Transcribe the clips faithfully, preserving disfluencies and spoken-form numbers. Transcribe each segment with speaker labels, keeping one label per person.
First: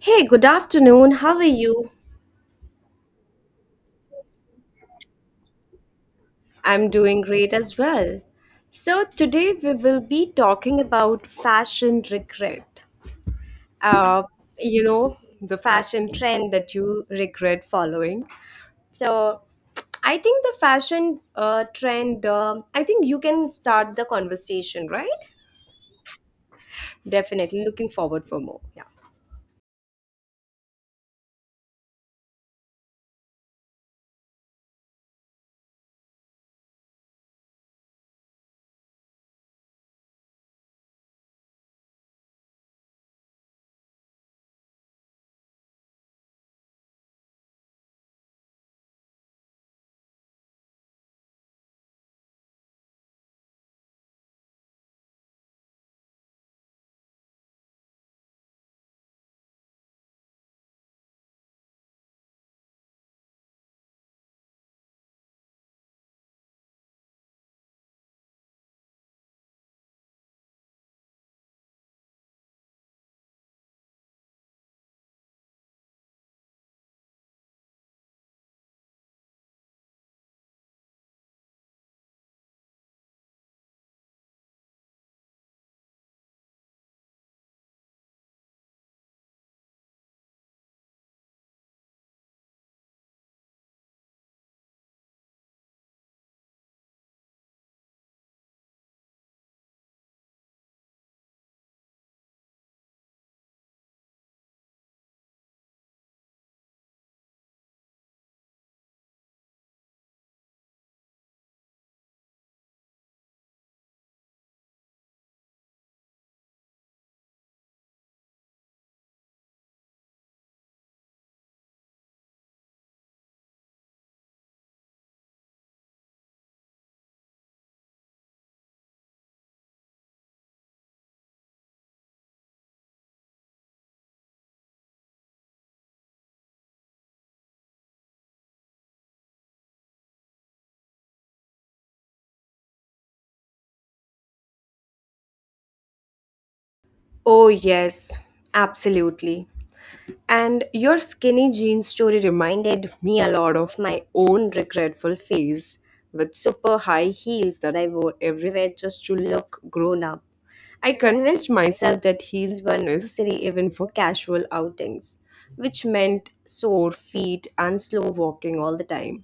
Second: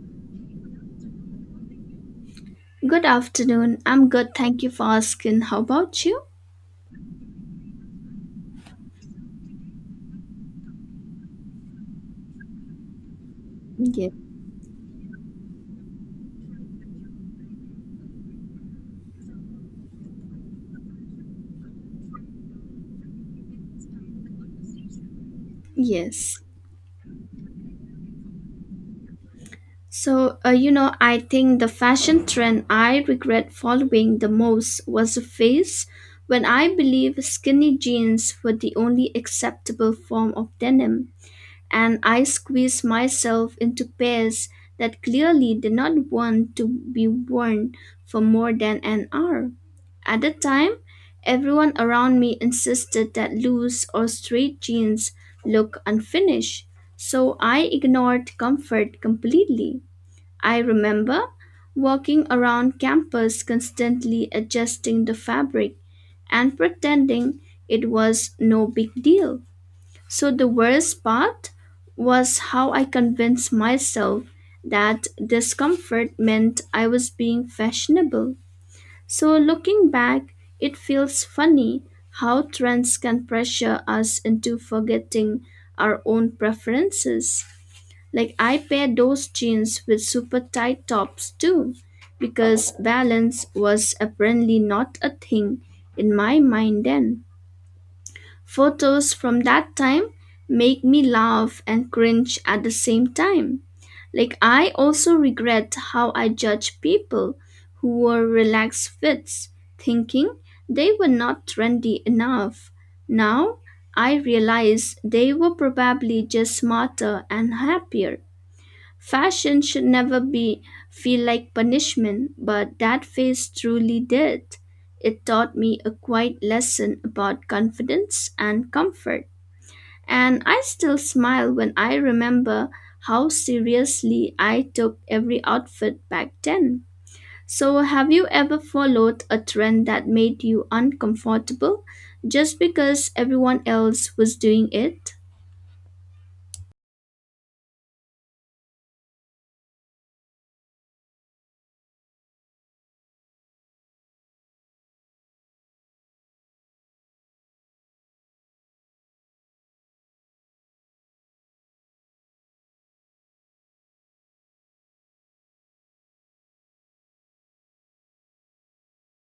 Speaker 1: Hey, good afternoon. How are you?
Speaker 2: Good afternoon. I'm good. Thank you for asking. How about you?
Speaker 1: I'm doing great as well. So, today we will be talking about fashion regret.
Speaker 2: Yeah.
Speaker 1: Uh, you know, the fashion trend that you regret following. So, I think the fashion uh, trend, um I think you can start the conversation, right?
Speaker 2: Yes.
Speaker 1: Definitely looking forward for more. Yeah.
Speaker 2: So, uh, you know, I think the fashion trend I regret following the most was a phase when I believe skinny jeans were the only acceptable form of denim. And I squeezed myself into pairs that clearly did not want to be worn for more than an hour. At the time, everyone around me insisted that loose or straight jeans look unfinished, so I ignored comfort completely. I remember walking around campus constantly adjusting the fabric and pretending it was no big deal. So the worst part was how I convinced myself that discomfort meant I was being fashionable. So looking back, it feels funny how trends can pressure us into forgetting our own preferences. Like I pair those jeans with super tight tops too, because balance was apparently not a thing in my mind then. Photos from that time make me laugh and cringe at the same time. Like, I also regret how I judge people who wore relaxed fits, thinking they were not trendy enough. Now, I realize they were probably just smarter and happier. Fashion should never be feel like punishment, but that phase truly did. It taught me a quiet lesson about confidence and comfort, and I still smile when I remember how seriously I took every outfit back then. So, have you ever followed a trend that made you uncomfortable just because everyone else was doing it?
Speaker 1: Oh, yes, absolutely. And your skinny jeans story reminded me a lot of my own regretful phase with super high heels that I wore everywhere just to look grown up. I convinced myself that heels were necessary even for casual outings, which meant sore feet and slow walking all the time.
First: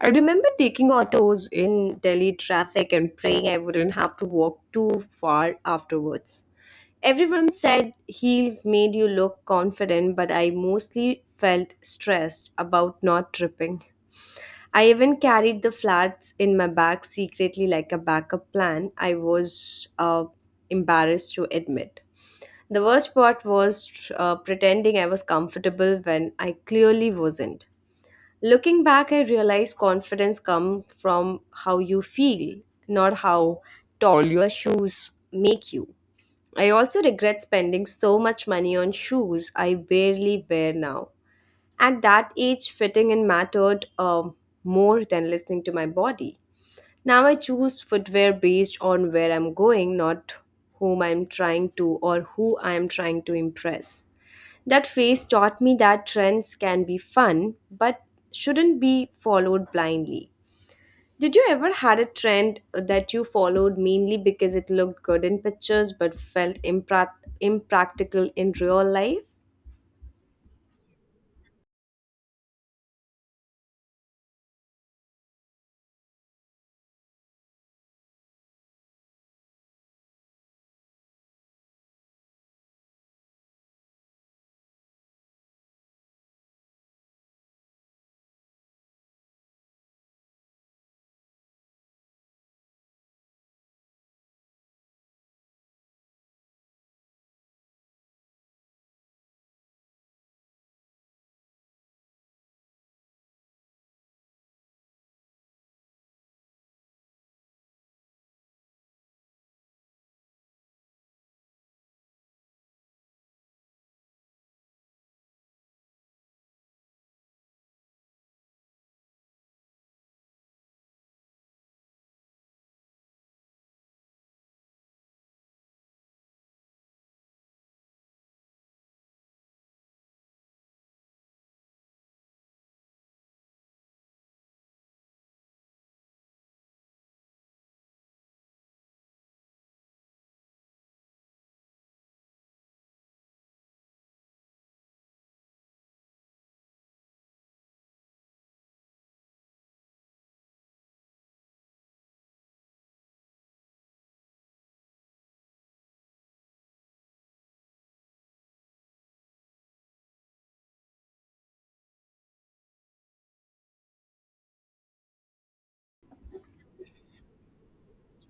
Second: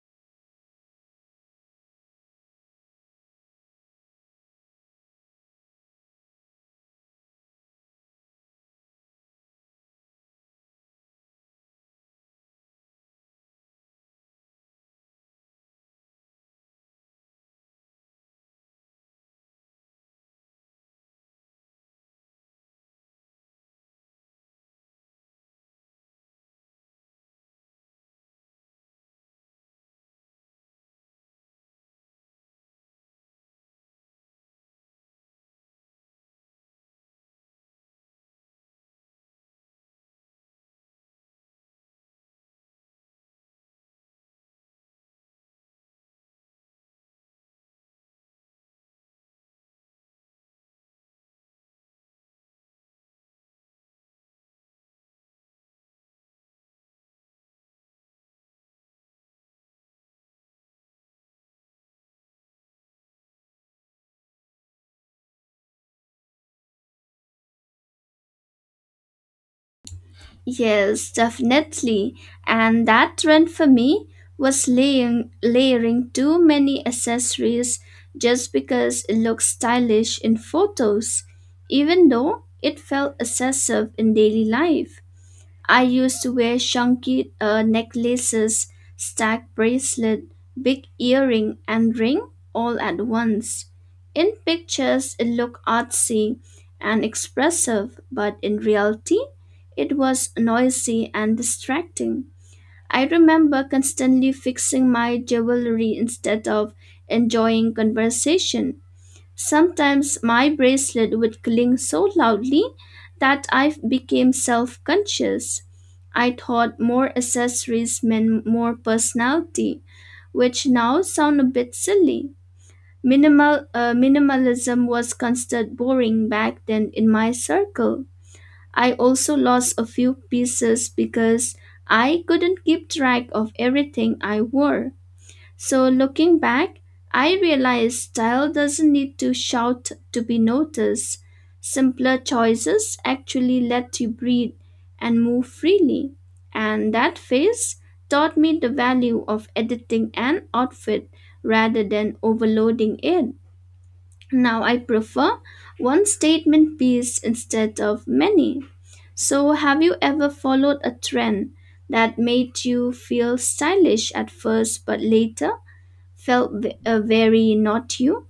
Speaker 1: I remember taking autos in Delhi traffic and praying I wouldn't have to walk too far afterwards. Everyone said heels made you look confident, but I mostly felt stressed about not tripping. I even carried the flats in my bag secretly like a backup plan. I was uh, embarrassed to admit. The worst part was uh, pretending I was comfortable when I clearly wasn't. Looking back, I realized confidence comes from how you feel, not how tall your shoes make you. I also regret spending so much money on shoes I barely wear now. At that age, fitting in mattered um, more than listening to my body. Now I choose footwear based on where I'm going, not whom I'm trying to or who I'm trying to impress. That phase taught me that trends can be fun but shouldn't be followed blindly. Did you ever had a trend that you followed mainly because it looked good in pictures but felt impra- impractical in real life?
Speaker 2: Yes, definitely. And that trend for me was laying, layering too many accessories just because it looks stylish in photos, even though it felt excessive in daily life. I used to wear chunky uh, necklaces, stack bracelet, big earring, and ring all at once. In pictures, it looked artsy and expressive, but in reality, it was noisy and distracting. I remember constantly fixing my jewelry instead of enjoying conversation. Sometimes my bracelet would cling so loudly that I became self conscious. I thought more accessories meant more personality, which now sound a bit silly. Minimal, uh, minimalism was considered boring back then in my circle. I also lost a few pieces because I couldn't keep track of everything I wore. So looking back, I realized style doesn't need to shout to be noticed. Simpler choices actually let you breathe and move freely. And that phase taught me the value of editing an outfit rather than overloading it. Now I prefer one statement piece instead of many. So, have you ever followed a trend that made you feel stylish at first but later felt v- uh, very not you?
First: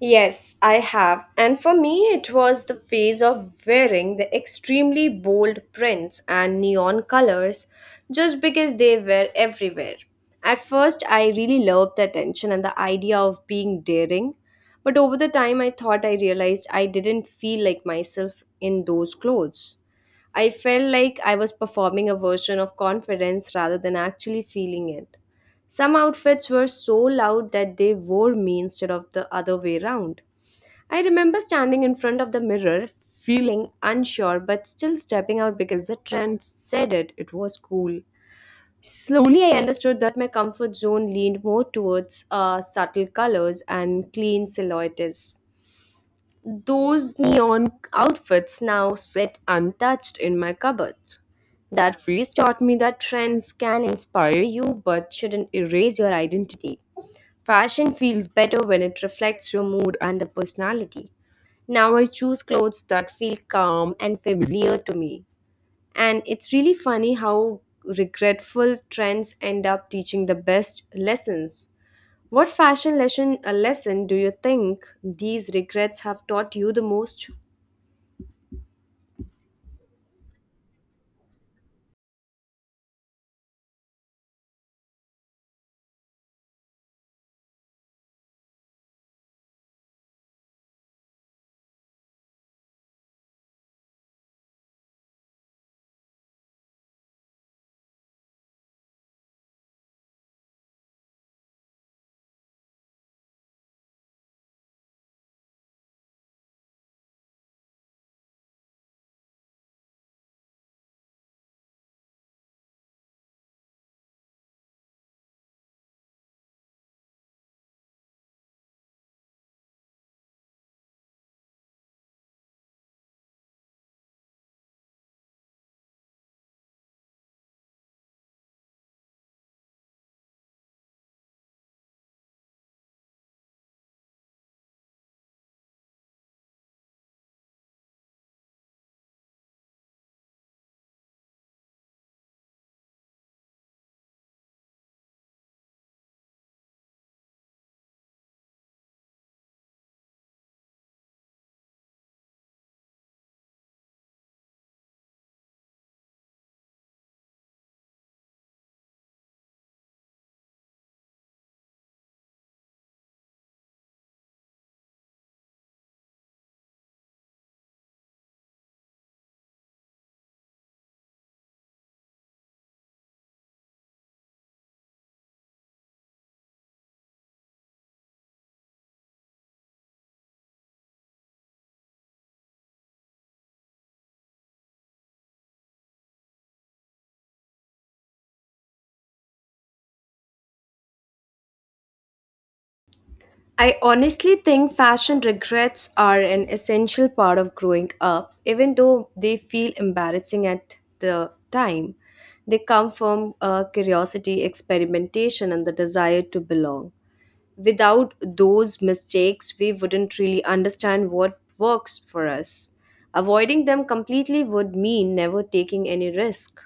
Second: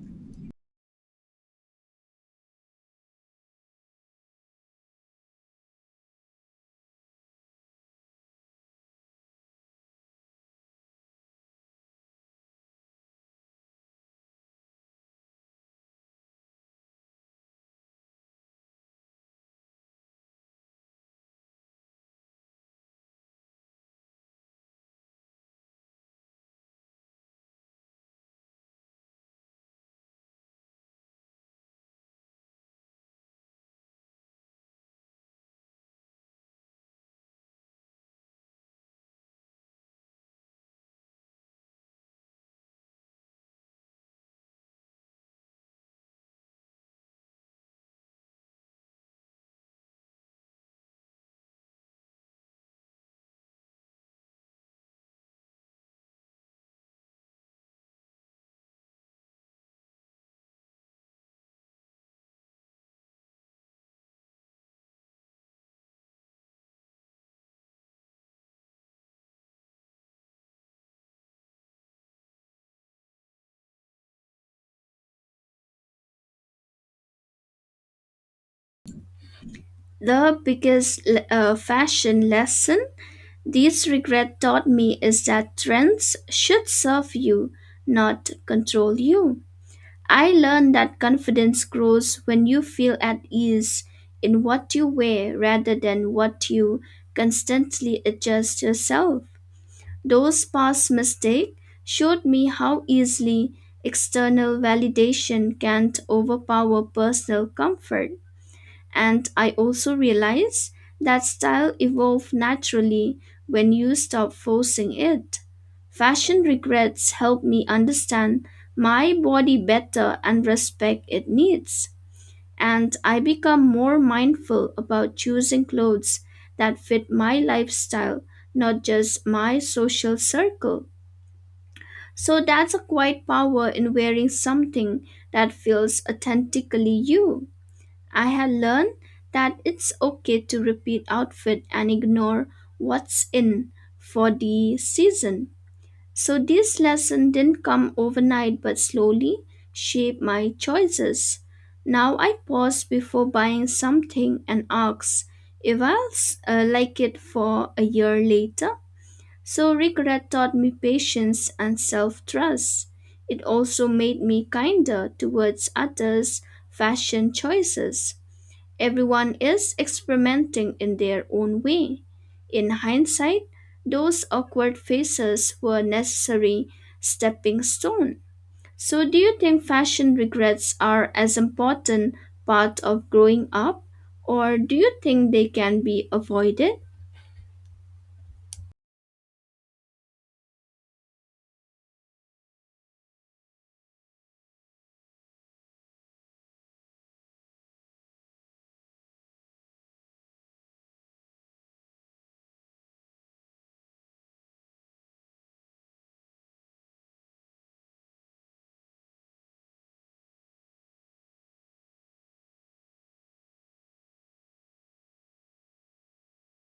Speaker 1: Yes, I have. And for me, it was the phase of wearing the extremely bold prints and neon colors just because they were everywhere. At first, I really loved the attention and the idea of being daring, but over the time, I thought I realized I didn't feel like myself in those clothes. I felt like I was performing a version of confidence rather than actually feeling it. Some outfits were so loud that they wore me instead of the other way round. I remember standing in front of the mirror, feeling unsure but still stepping out because the trend said it. It was cool. Slowly, I understood that my comfort zone leaned more towards uh, subtle colors and clean silhouettes. Those neon outfits now sit untouched in my cupboard. That phase taught me that trends can inspire you but shouldn't erase your identity. Fashion feels better when it reflects your mood and the personality. Now I choose clothes that feel calm and familiar to me. And it's really funny how regretful trends end up teaching the best lessons. What fashion lesson a lesson do you think these regrets have taught you the most?
Speaker 2: The biggest le- uh, fashion lesson these regret taught me is that trends should serve you, not control you. I learned that confidence grows when you feel at ease in what you wear rather than what you constantly adjust yourself. Those past mistakes showed me how easily external validation can overpower personal comfort. And I also realize that style evolves naturally when you stop forcing it. Fashion regrets help me understand my body better and respect its needs. And I become more mindful about choosing clothes that fit my lifestyle, not just my social circle. So that's a quiet power in wearing something that feels authentically you. I had learned that it's okay to repeat outfit and ignore what's in for the season. So this lesson didn't come overnight but slowly shaped my choices. Now I pause before buying something and ask if I'll uh, like it for a year later. So regret taught me patience and self-trust. It also made me kinder towards others' fashion choices. Everyone is experimenting in their own way. In hindsight, those awkward phases were necessary stepping stone. So do you think fashion regrets are as important part of growing up or do you think they can be avoided?
Speaker 1: I honestly think fashion regrets are an essential part of growing up, even though they feel embarrassing at the time. They come from uh, curiosity, experimentation, and the desire to belong without those mistakes, we wouldn't really understand what works for us. Avoiding them completely would mean never taking any risk.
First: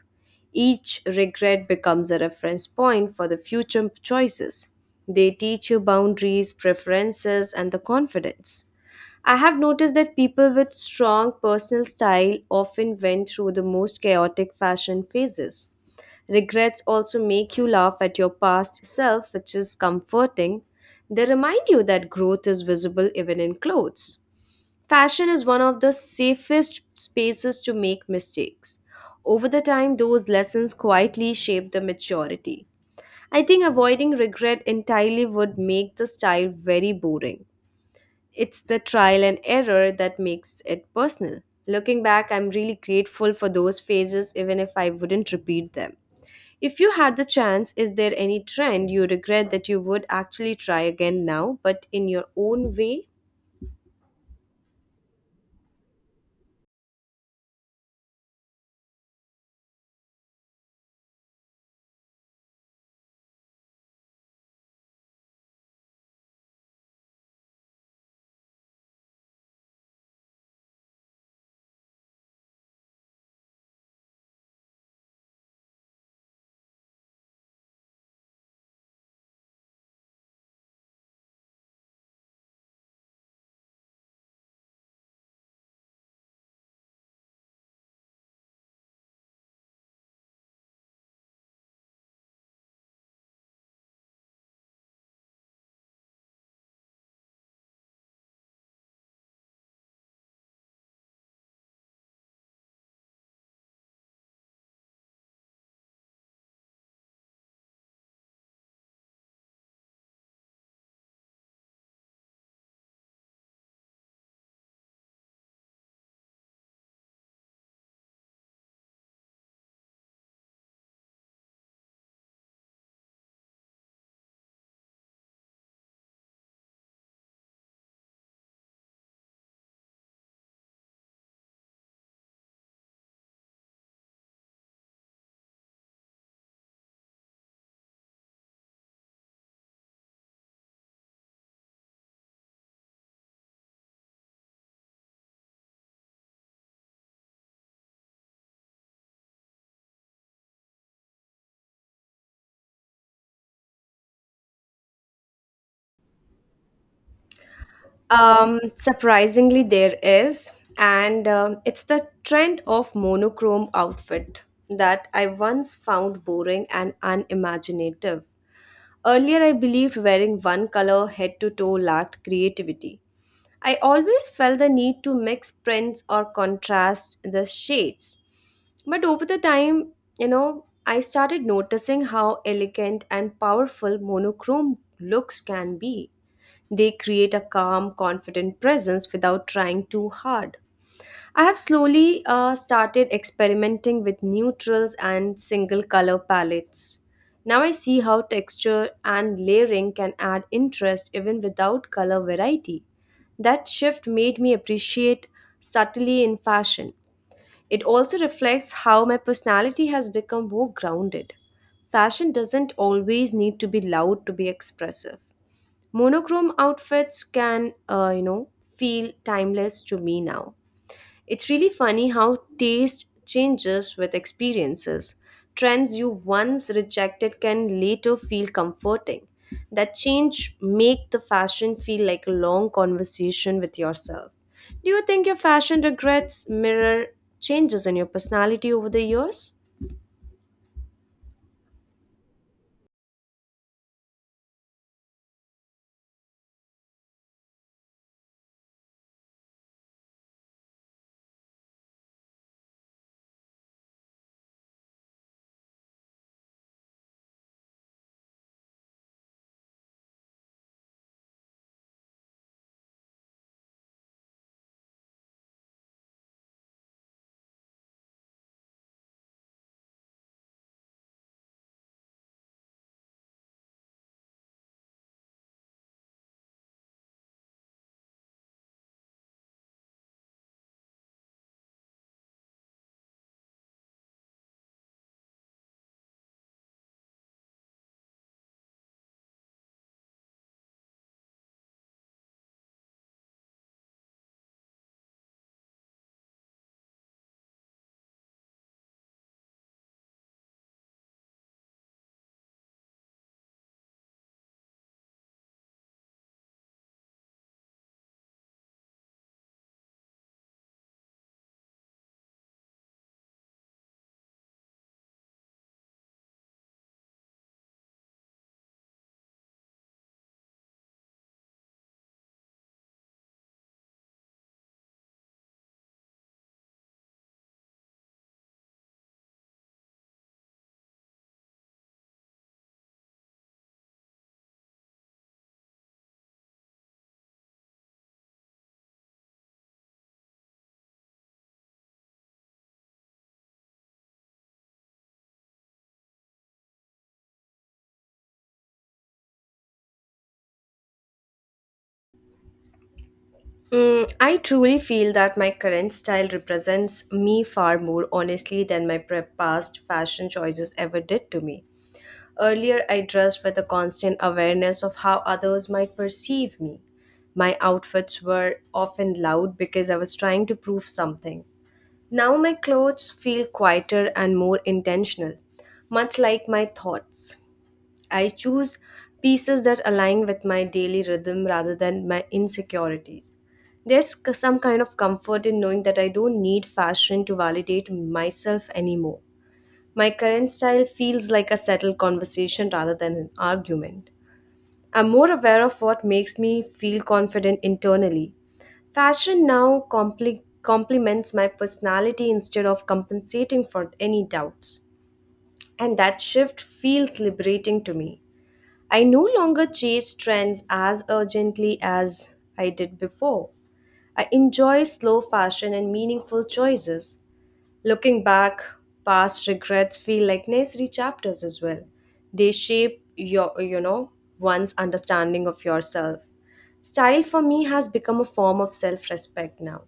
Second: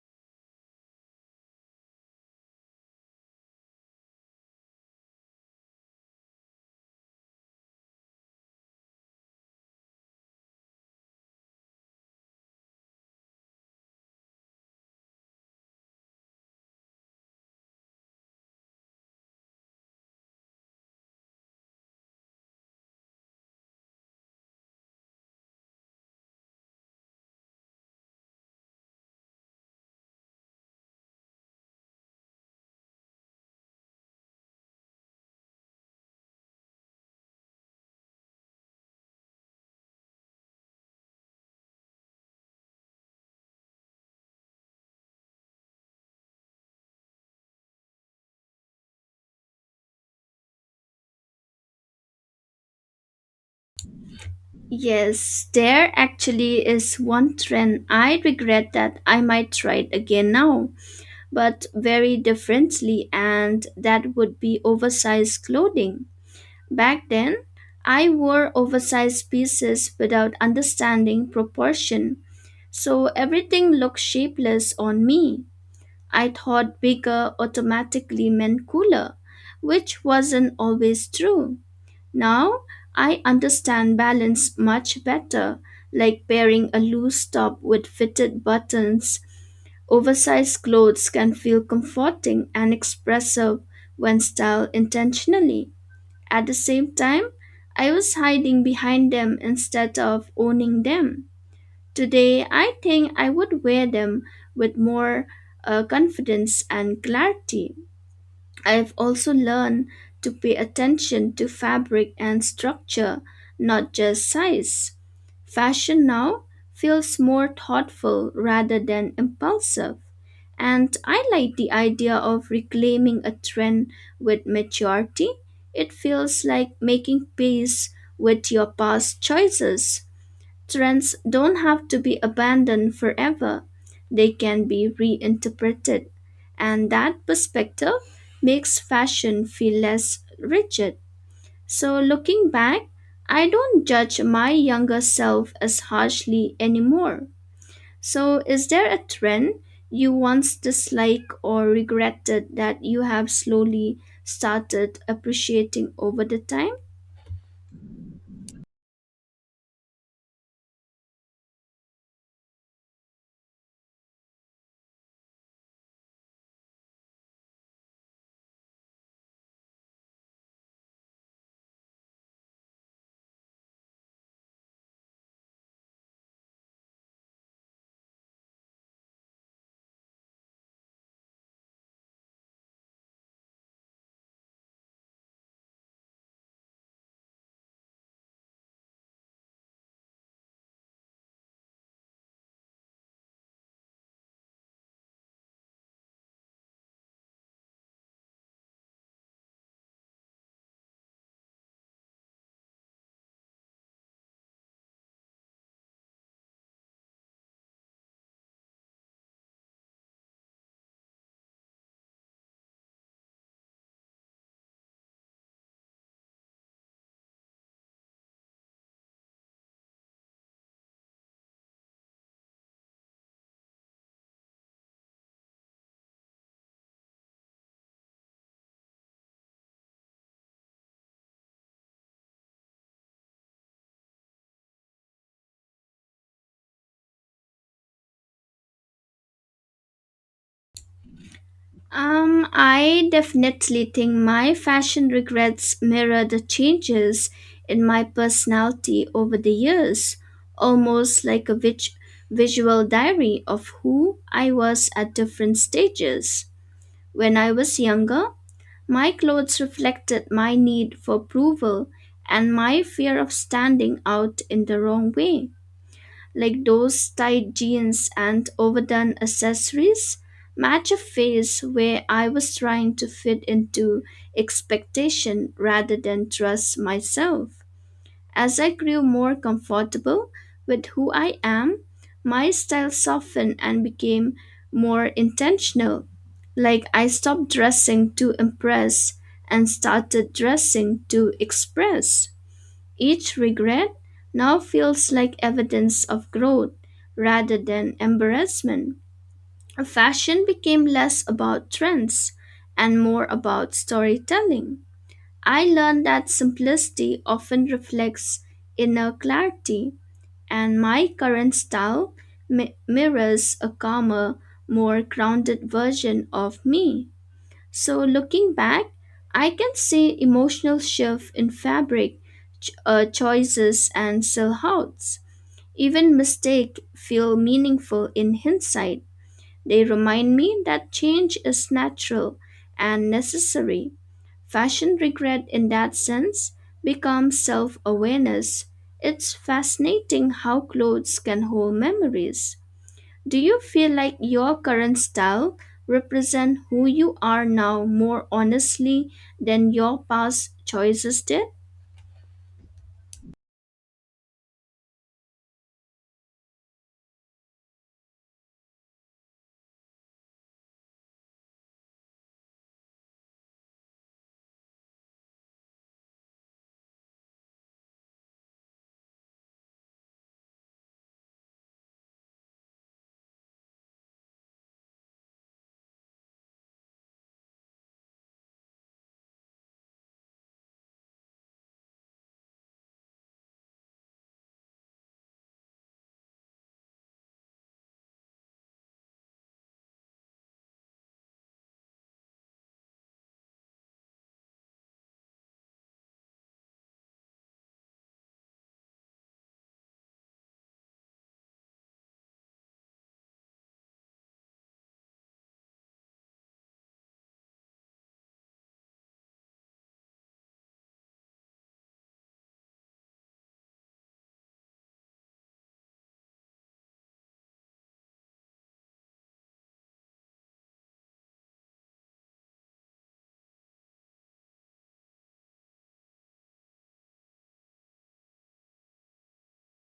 Speaker 1: Each regret becomes a reference point for the future choices. They teach you boundaries, preferences, and the confidence. I have noticed that people with strong personal style often went through the most chaotic fashion phases. Regrets also make you laugh at your past self, which is comforting. They remind you that growth is visible even in clothes. Fashion is one of the safest spaces to make mistakes. Over the time, those lessons quietly shape the maturity. I think avoiding regret entirely would make the style very boring. It's the trial and error that makes it personal. Looking back, I'm really grateful for those phases, even if I wouldn't repeat them. If you had the chance, is there any trend you regret that you would actually try again now, but in your own way?
Speaker 2: Yes, there actually is one trend I regret that I might try it again now, but very differently, and that would be oversized clothing. Back then, I wore oversized pieces without understanding proportion, so everything looked shapeless on me. I thought bigger automatically meant cooler, which wasn't always true. Now, I understand balance much better, like pairing a loose top with fitted buttons. Oversized clothes can feel comforting and expressive when styled intentionally. At the same time, I was hiding behind them instead of owning them. Today, I think I would wear them with more uh, confidence and clarity. I've also learned to pay attention to fabric and structure, not just size. Fashion now feels more thoughtful rather than impulsive, and I like the idea of reclaiming a trend with maturity. It feels like making peace with your past choices. Trends don't have to be abandoned forever, they can be reinterpreted, and that perspective makes fashion feel less rigid. So, looking back, I don't judge my younger self as harshly anymore. So, is there a trend you once disliked or regretted that you have slowly started appreciating over the time?
Speaker 1: Um, surprisingly, there is, and um, it's the trend of monochrome outfit that I once found boring and unimaginative. Earlier, I believed wearing one color head to toe lacked creativity. I always felt the need to mix prints or contrast the shades. But over the time, you know, I started noticing how elegant and powerful monochrome looks can be. They create a calm, confident presence without trying too hard. I have slowly uh, started experimenting with neutrals and single color palettes. Now I see how texture and layering can add interest even without color variety. That shift made me appreciate subtlety in fashion. It also reflects how my personality has become more grounded. Fashion doesn't always need to be loud to be expressive monochrome outfits can uh, you know feel timeless to me now. It's really funny how taste changes with experiences. Trends you once rejected can later feel comforting. That change make the fashion feel like a long conversation with yourself. Do you think your fashion regrets mirror changes in your personality over the years?
Speaker 2: Um, I definitely think my fashion regrets mirror the changes in my personality over the years, almost like a vig- visual diary of who I was at different stages. When I was younger, my clothes reflected my need for approval and my fear of standing out in the wrong way like those tight jeans and overdone accessories, match a phase where I was trying to fit into expectation rather than trust myself. As I grew more comfortable with who I am, my style softened and became more intentional. Like I stopped dressing to impress and started dressing to express. Each regret now feels like evidence of growth rather than embarrassment. Fashion became less about trends and more about storytelling. I learned that simplicity often reflects inner clarity, and my current style mi- mirrors a calmer, more grounded version of me. So, looking back, I can see emotional shift in fabric ch- uh, choices and silhouettes. Even mistakes feel meaningful in hindsight. They remind me that change is natural and necessary. Fashion regret, in that sense, becomes self awareness. It's fascinating how clothes can hold memories. Do you feel like your current style represent who you are now more honestly than your past choices did?
Speaker 1: Mm, I truly feel that my current style represents me far more honestly than my pre- past fashion choices ever did to me. Earlier, I dressed with a constant awareness of how others might perceive me. My outfits were often loud because I was trying to prove something. Now, my clothes feel quieter and more intentional, much like my thoughts. I choose pieces that align with my daily rhythm rather than my insecurities. There's c- some kind of comfort in knowing that I don't need fashion to validate myself anymore. My current style feels like a settled conversation rather than an argument. I'm more aware of what makes me feel confident internally. Fashion now compli complements my personality instead of compensating for any doubts. And that shift feels liberating to me. I no longer chase trends as urgently as I did before. I enjoy slow fashion and meaningful choices. Looking back, past regrets feel like necessary chapters as well. They shape your, you know, one's understanding of yourself. Style for me has become a form of self-respect now.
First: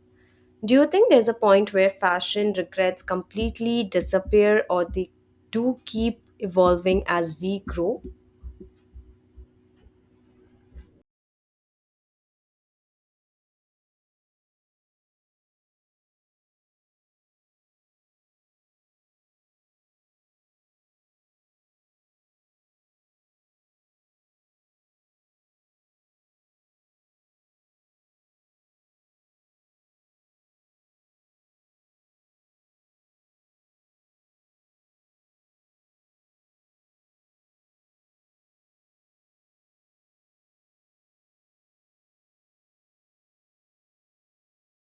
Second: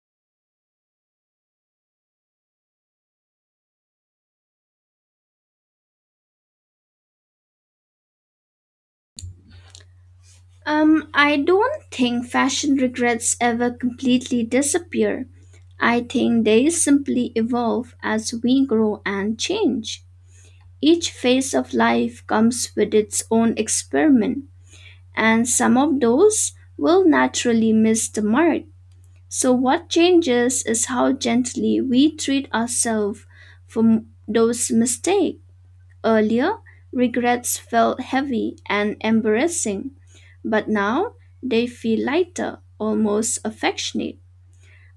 Speaker 1: Do you think there's a point where fashion regrets completely disappear or they do keep evolving as we grow?
Speaker 2: Um, I don't think fashion regrets ever completely disappear. I think they simply evolve as we grow and change. Each phase of life comes with its own experiment, and some of those will naturally miss the mark. So, what changes is how gently we treat ourselves for those mistakes. Earlier, regrets felt heavy and embarrassing, but now they feel lighter, almost affectionate.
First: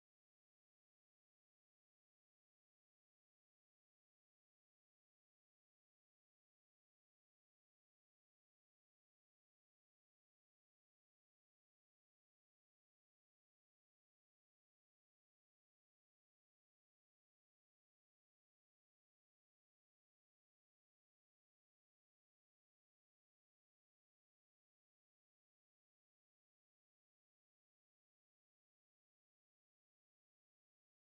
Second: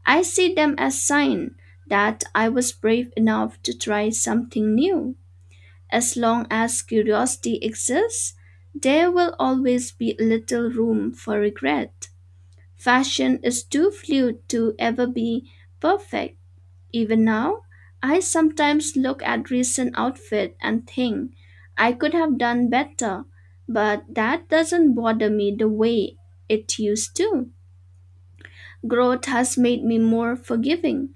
Speaker 2: I see them as sign that I was brave enough to try something new. As long as curiosity exists, there will always be little room for regret. Fashion is too fluid to ever be perfect. Even now, I sometimes look at recent outfit and think I could have done better, but that doesn't bother me the way it used to. Growth has made me more forgiving,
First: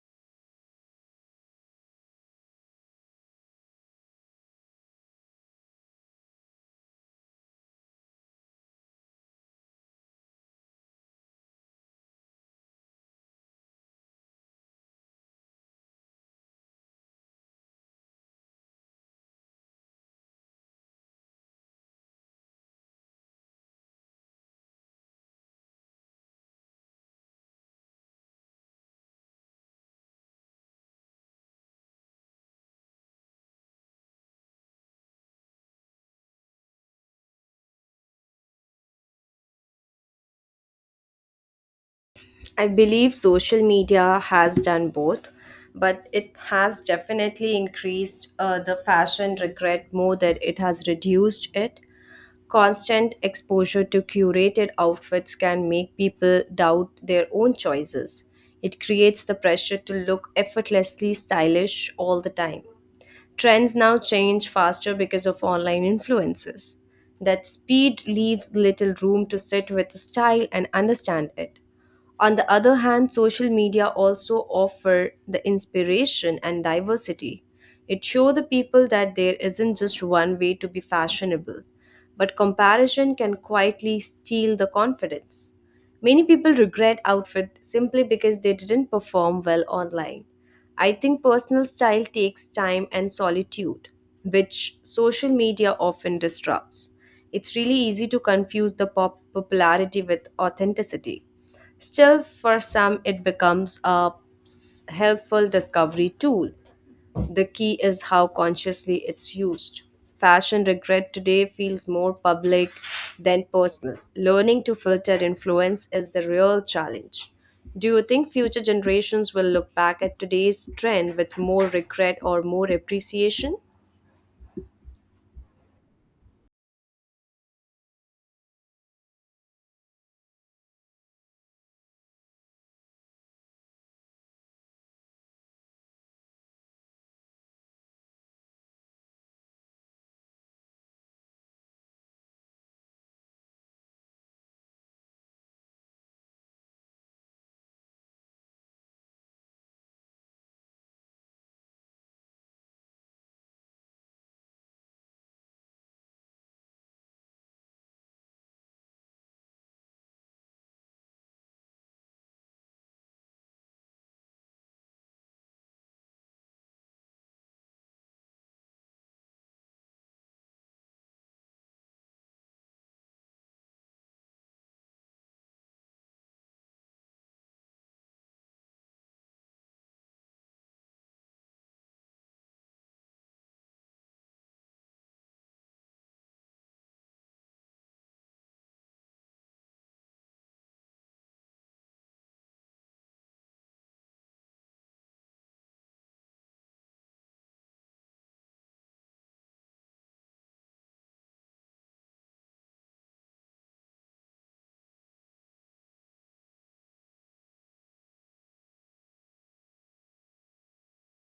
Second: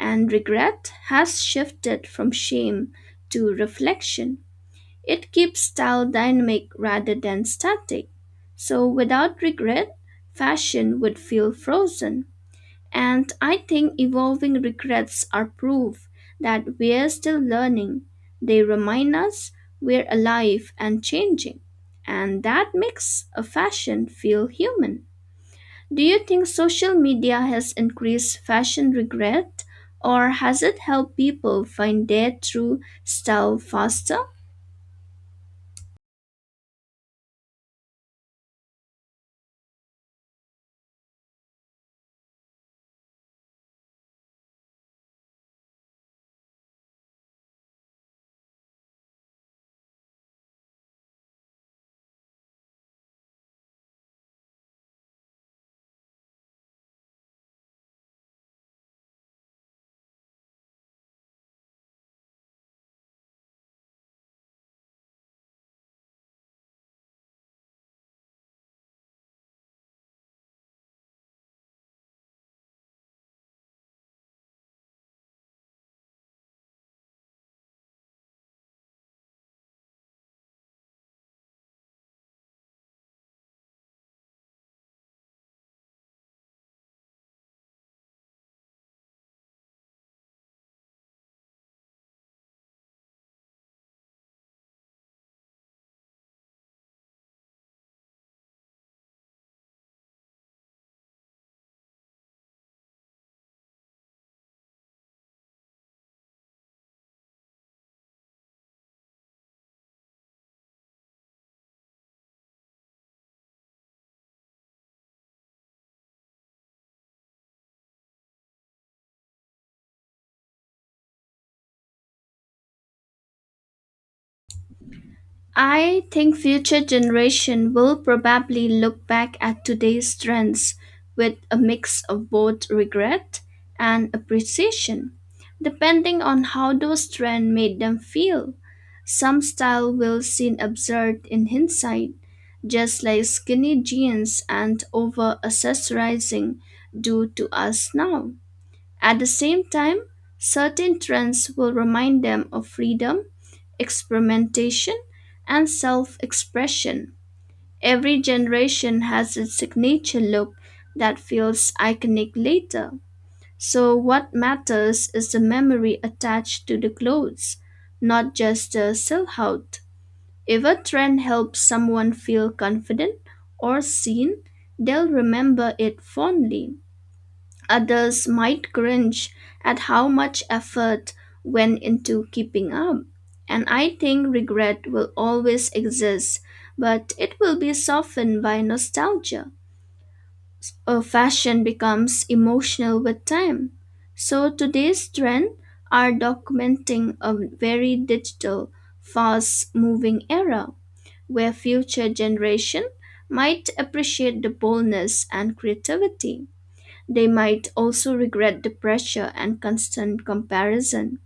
Speaker 2: and regret has shifted from shame to reflection. It keeps style dynamic rather than static. So without regret, fashion would feel frozen. And I think evolving regrets are proof that we're still learning. They remind us we're alive and changing. And that makes a fashion feel human. Do you think social media has increased fashion regret or has it helped people find their true style faster?
Speaker 1: I believe social media has done both, but it has definitely increased uh, the fashion regret more than it has reduced it. Constant exposure to curated outfits can make people doubt their own choices. It creates the pressure to look effortlessly stylish all the time. Trends now change faster because of online influences. That speed leaves little room to sit with style and understand it. On the other hand, social media also offer the inspiration and diversity. It show the people that there isn't just one way to be fashionable, but comparison can quietly steal the confidence. Many people regret outfit simply because they didn't perform well online. I think personal style takes time and solitude, which social media often disrupts. It's really easy to confuse the pop popularity with authenticity. Still, for some, it becomes a s- helpful discovery tool. The key is how consciously it's used. Fashion regret today feels more public than personal. Learning to filter influence is the real challenge. Do you think future generations will look back at today's trend with more regret or more appreciation?
Speaker 2: I think future generation will probably look back at today's trends with a mix of both regret and appreciation, depending on how those trends made them feel. Some style will seem absurd in hindsight, just like skinny jeans and over accessorizing do to us now. At the same time, certain trends will remind them of freedom experimentation, and self expression. Every generation has its signature look that feels iconic later. So, what matters is the memory attached to the clothes, not just the silhouette. If a trend helps someone feel confident or seen, they'll remember it fondly. Others might cringe at how much effort went into keeping up. And I think regret will always exist, but it will be softened by nostalgia. A fashion becomes emotional with time. So today's trend are documenting a very digital, fast moving era where future generation might appreciate the boldness and creativity. They might also regret the pressure and constant comparison.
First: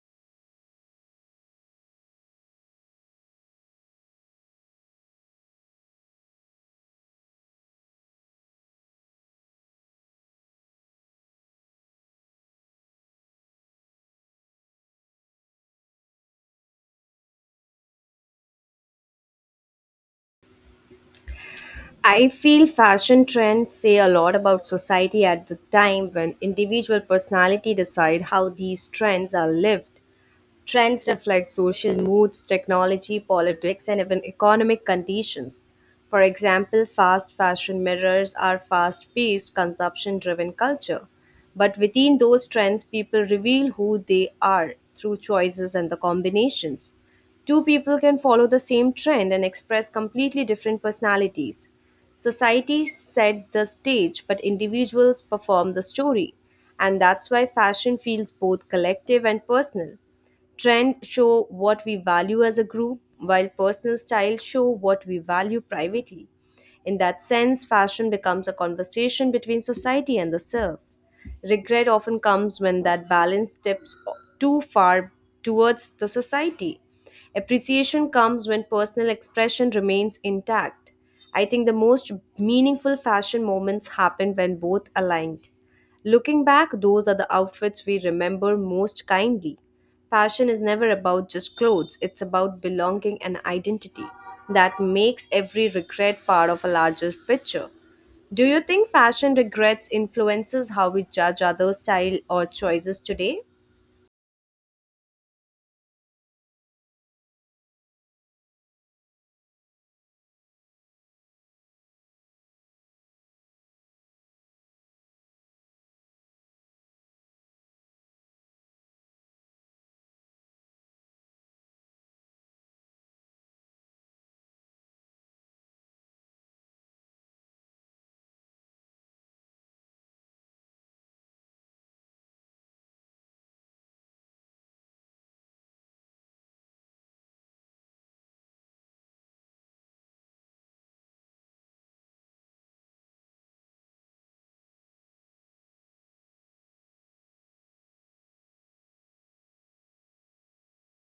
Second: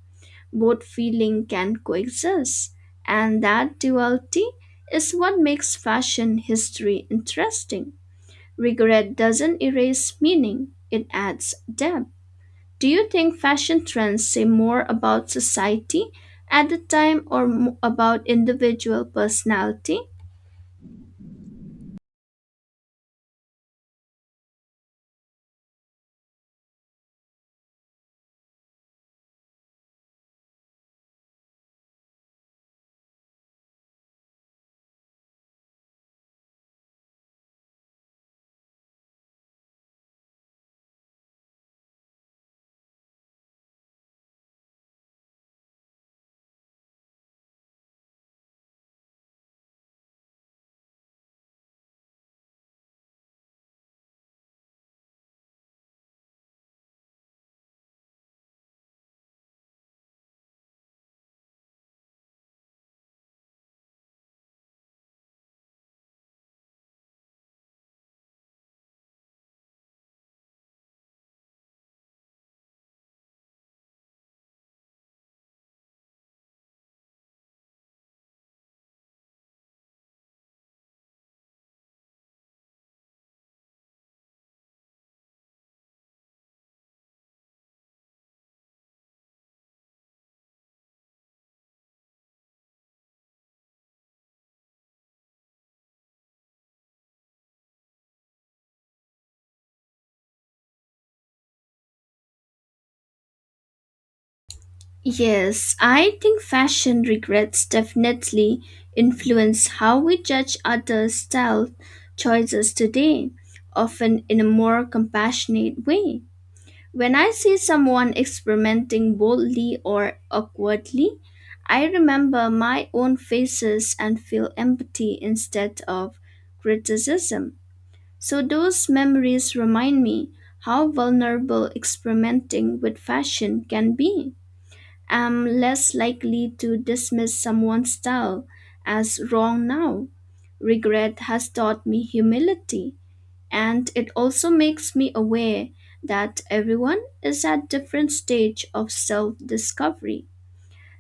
Speaker 2: Both feeling can coexist, and that duality is what makes fashion history interesting. Regret doesn't erase meaning, it adds depth. Do you think fashion trends say more about society at the time or mo- about individual personality?
Speaker 1: I feel fashion trends say a lot about society at the time when individual personality decide how these trends are lived. Trends reflect social moods, technology, politics, and even economic conditions. For example, fast fashion mirrors our fast paced, consumption driven culture. But within those trends, people reveal who they are through choices and the combinations. Two people can follow the same trend and express completely different personalities. Society set the stage, but individuals perform the story. And that's why fashion feels both collective and personal. Trend show what we value as a group, while personal style show what we value privately. In that sense, fashion becomes a conversation between society and the self. Regret often comes when that balance steps too far towards the society. Appreciation comes when personal expression remains intact. I think the most meaningful fashion moments happen when both aligned. Looking back, those are the outfits we remember most kindly. Fashion is never about just clothes, it's about belonging and identity. That makes every regret part of a larger picture. Do you think fashion regrets influences how we judge others' style or choices today?
Speaker 2: Yes, I think fashion regrets definitely influence how we judge others' style choices today, often in a more compassionate way. When I see someone experimenting boldly or awkwardly, I remember my own faces and feel empathy instead of criticism. So those memories remind me how vulnerable experimenting with fashion can be am less likely to dismiss someone's style as wrong now. Regret has taught me humility, and it also makes me aware that everyone is at different stage of self-discovery.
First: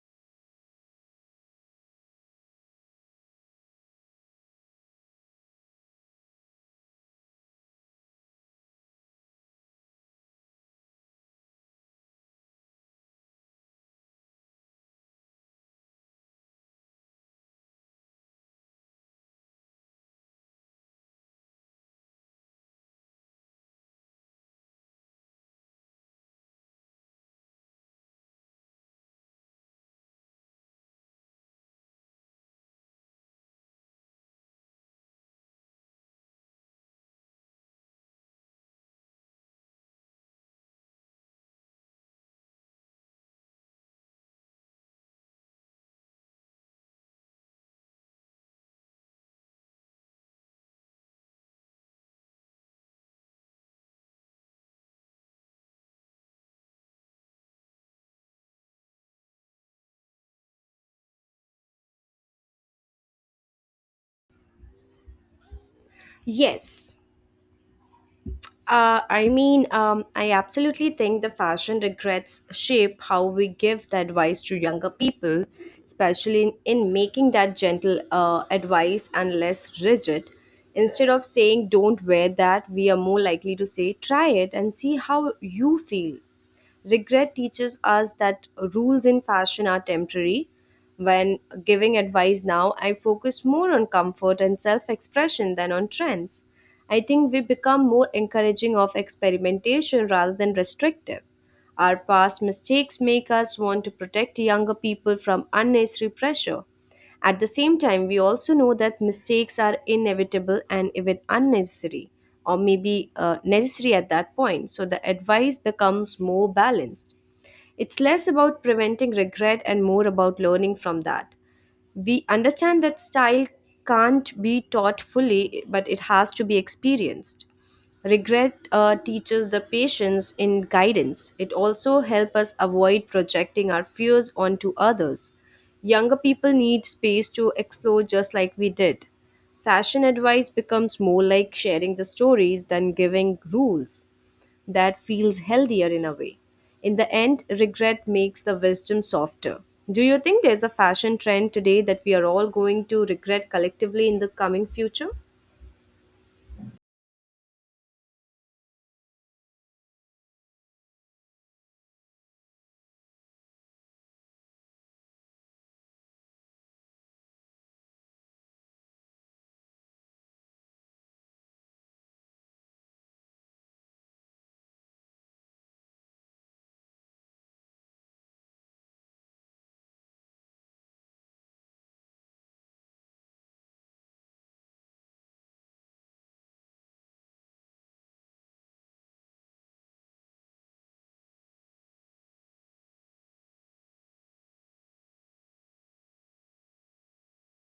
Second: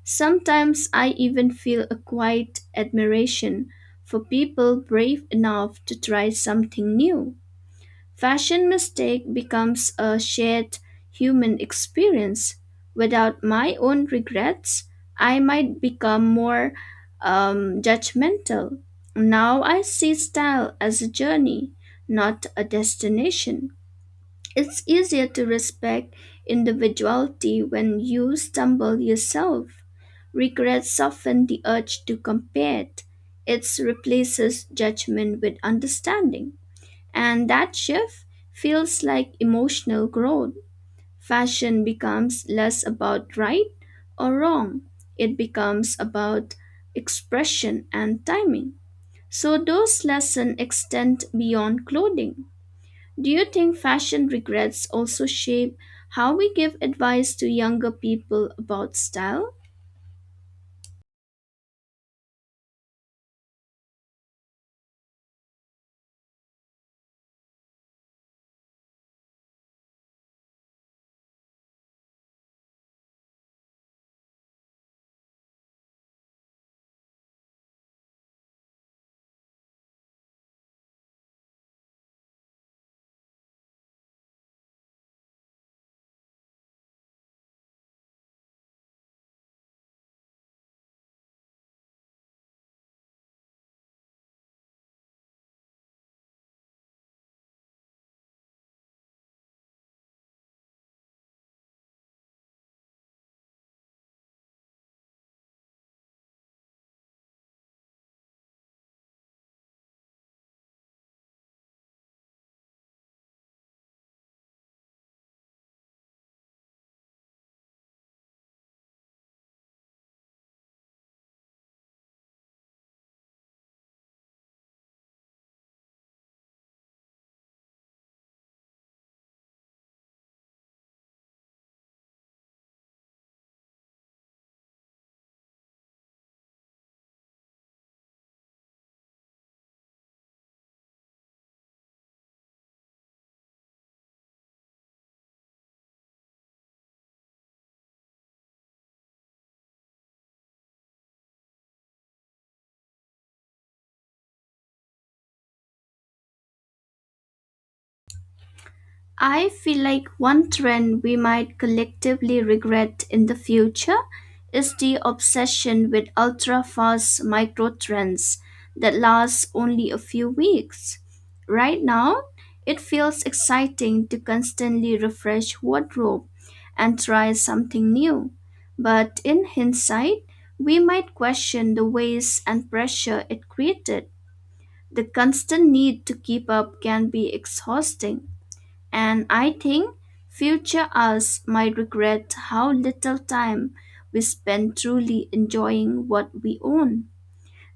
Speaker 2: Sometimes I even feel a quiet admiration for people brave enough to try something new. Fashion mistake becomes a shared human experience. Without my own regrets, I might become more um, judgmental. Now I see style as a journey, not a destination. It's easier to respect individuality when you stumble yourself. Regret soften the urge to compare. It It replaces judgment with understanding. And that shift feels like emotional growth. Fashion becomes less about right or wrong, it becomes about expression and timing. So, those lessons extend beyond clothing. Do you think fashion regrets also shape how we give advice to younger people about style?
Speaker 1: Yes, Uh, I mean, um, I absolutely think the fashion regrets shape how we give the advice to younger people, especially in, in making that gentle uh, advice and less rigid. Instead of saying, don't wear that, we are more likely to say, try it and see how you feel. Regret teaches us that rules in fashion are temporary. When giving advice now, I focus more on comfort and self expression than on trends. I think we become more encouraging of experimentation rather than restrictive. Our past mistakes make us want to protect younger people from unnecessary pressure. At the same time, we also know that mistakes are inevitable and even unnecessary, or maybe uh, necessary at that point, so the advice becomes more balanced. It's less about preventing regret and more about learning from that we understand that style can't be taught fully, but it has to be experienced. Regret uh, teaches the patience in guidance. It also helps us avoid projecting our fears onto others. Younger people need space to explore just like we did. Fashion advice becomes more like sharing the stories than giving rules that feels healthier in a way. In the end, regret makes the wisdom softer. Do you think there's a fashion trend today that we are all going to regret collectively in the coming future?
Speaker 2: I feel like one trend we might collectively regret in the future is the obsession with ultra fast micro trends that last only a few weeks. Right now, it feels exciting to constantly refresh wardrobe and try something new. But in hindsight, we might question the waste and pressure it created. The constant need to keep up can be exhausting and I think future us might regret how little time we spend truly enjoying what we own.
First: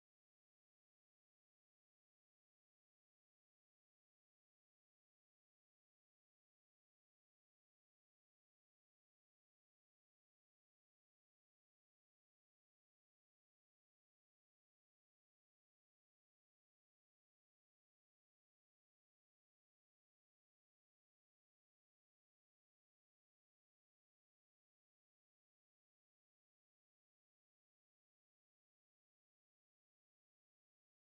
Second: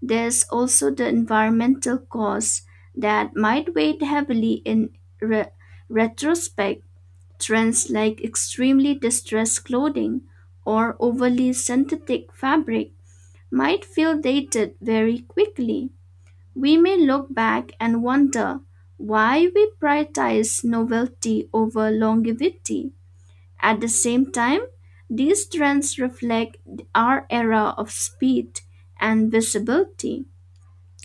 Speaker 2: There's also the environmental cost that might weigh heavily in re- retrospect. Trends like extremely distressed clothing or overly synthetic fabric might feel dated very quickly. We may look back and wonder why we prioritize novelty over longevity. At the same time, these trends reflect our era of speed and visibility.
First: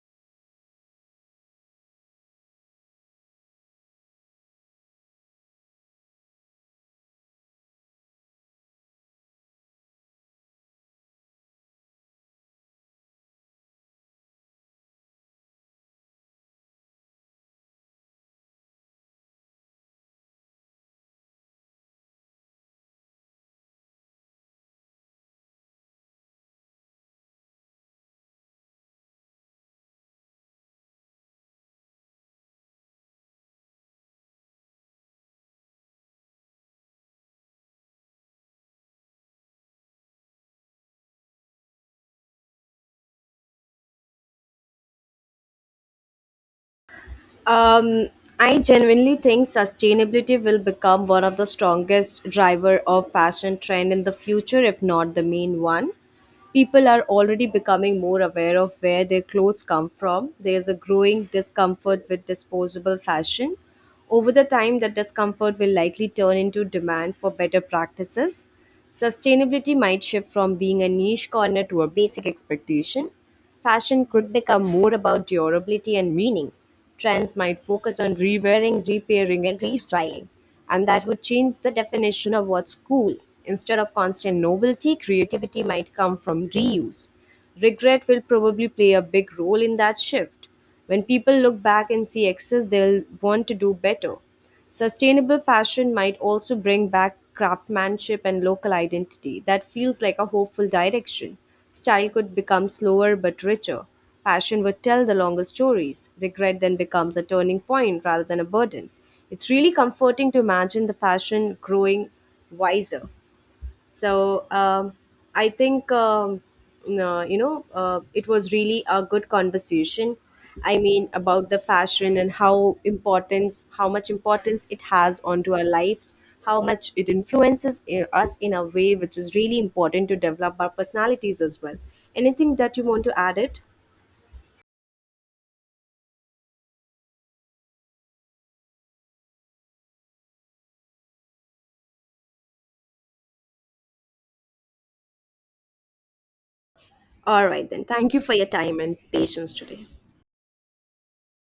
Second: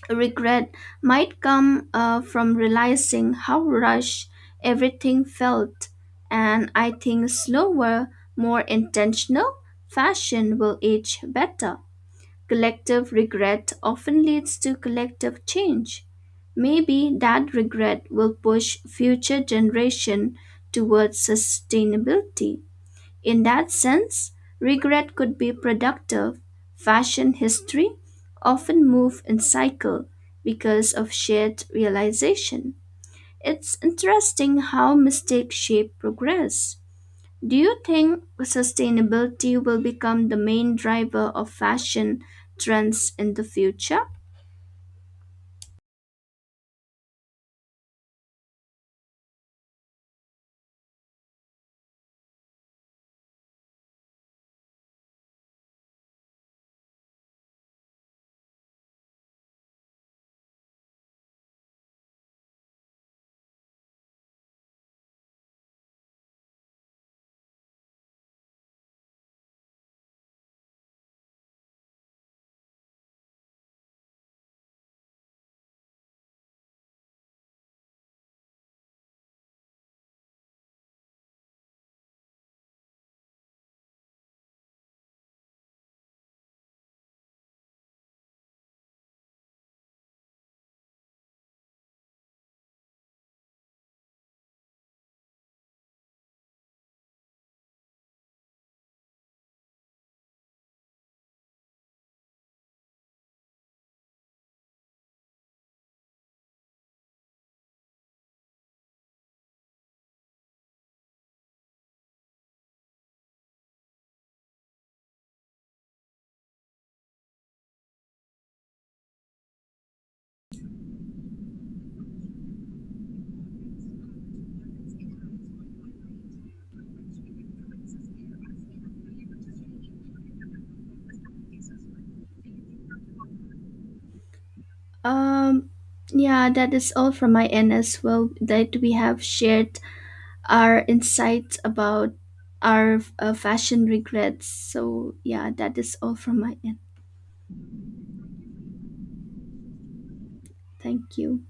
Speaker 2: Regret might come uh, from realizing how rushed everything felt, and I think slower, more intentional fashion will age better. Collective regret often leads to collective change. Maybe that regret will push future generation towards sustainability. In that sense, regret could be productive. Fashion history often move in cycle because of shared realization. It's interesting how mistakes shape progress. Do you think sustainability will become the main driver of fashion trends in the future?
Speaker 1: Um, I genuinely think sustainability will become one of the strongest driver of fashion trend in the future, if not the main one. People are already becoming more aware of where their clothes come from. There's a growing discomfort with disposable fashion. Over the time, that discomfort will likely turn into demand for better practices. Sustainability might shift from being a niche corner to a basic expectation. Fashion could become more about durability and meaning. Trends might focus on rewearing, repairing, and restyling. And that would change the definition of what's cool. Instead of constant novelty, creativity might come from reuse. Regret will probably play a big role in that shift. When people look back and see excess, they'll want to do better. Sustainable fashion might also bring back craftsmanship and local identity. That feels like a hopeful direction. Style could become slower but richer. Fashion would tell the longer stories. Regret then becomes a turning point rather than a burden. It's really comforting to imagine the fashion growing wiser. So um, I think um, no, you know uh, it was really a good conversation. I mean, about the fashion and how importance how much importance it has onto our lives, how much it influences i- us in a way which is really important to develop our personalities as well. Anything that you want to add it?
Speaker 2: Um, yeah, that is all from my end as well. That we have shared our insights about our uh, fashion regrets. So, yeah, that is all from my end.
Speaker 1: All right then, thank you for your time and patience today.
Speaker 2: Thank you.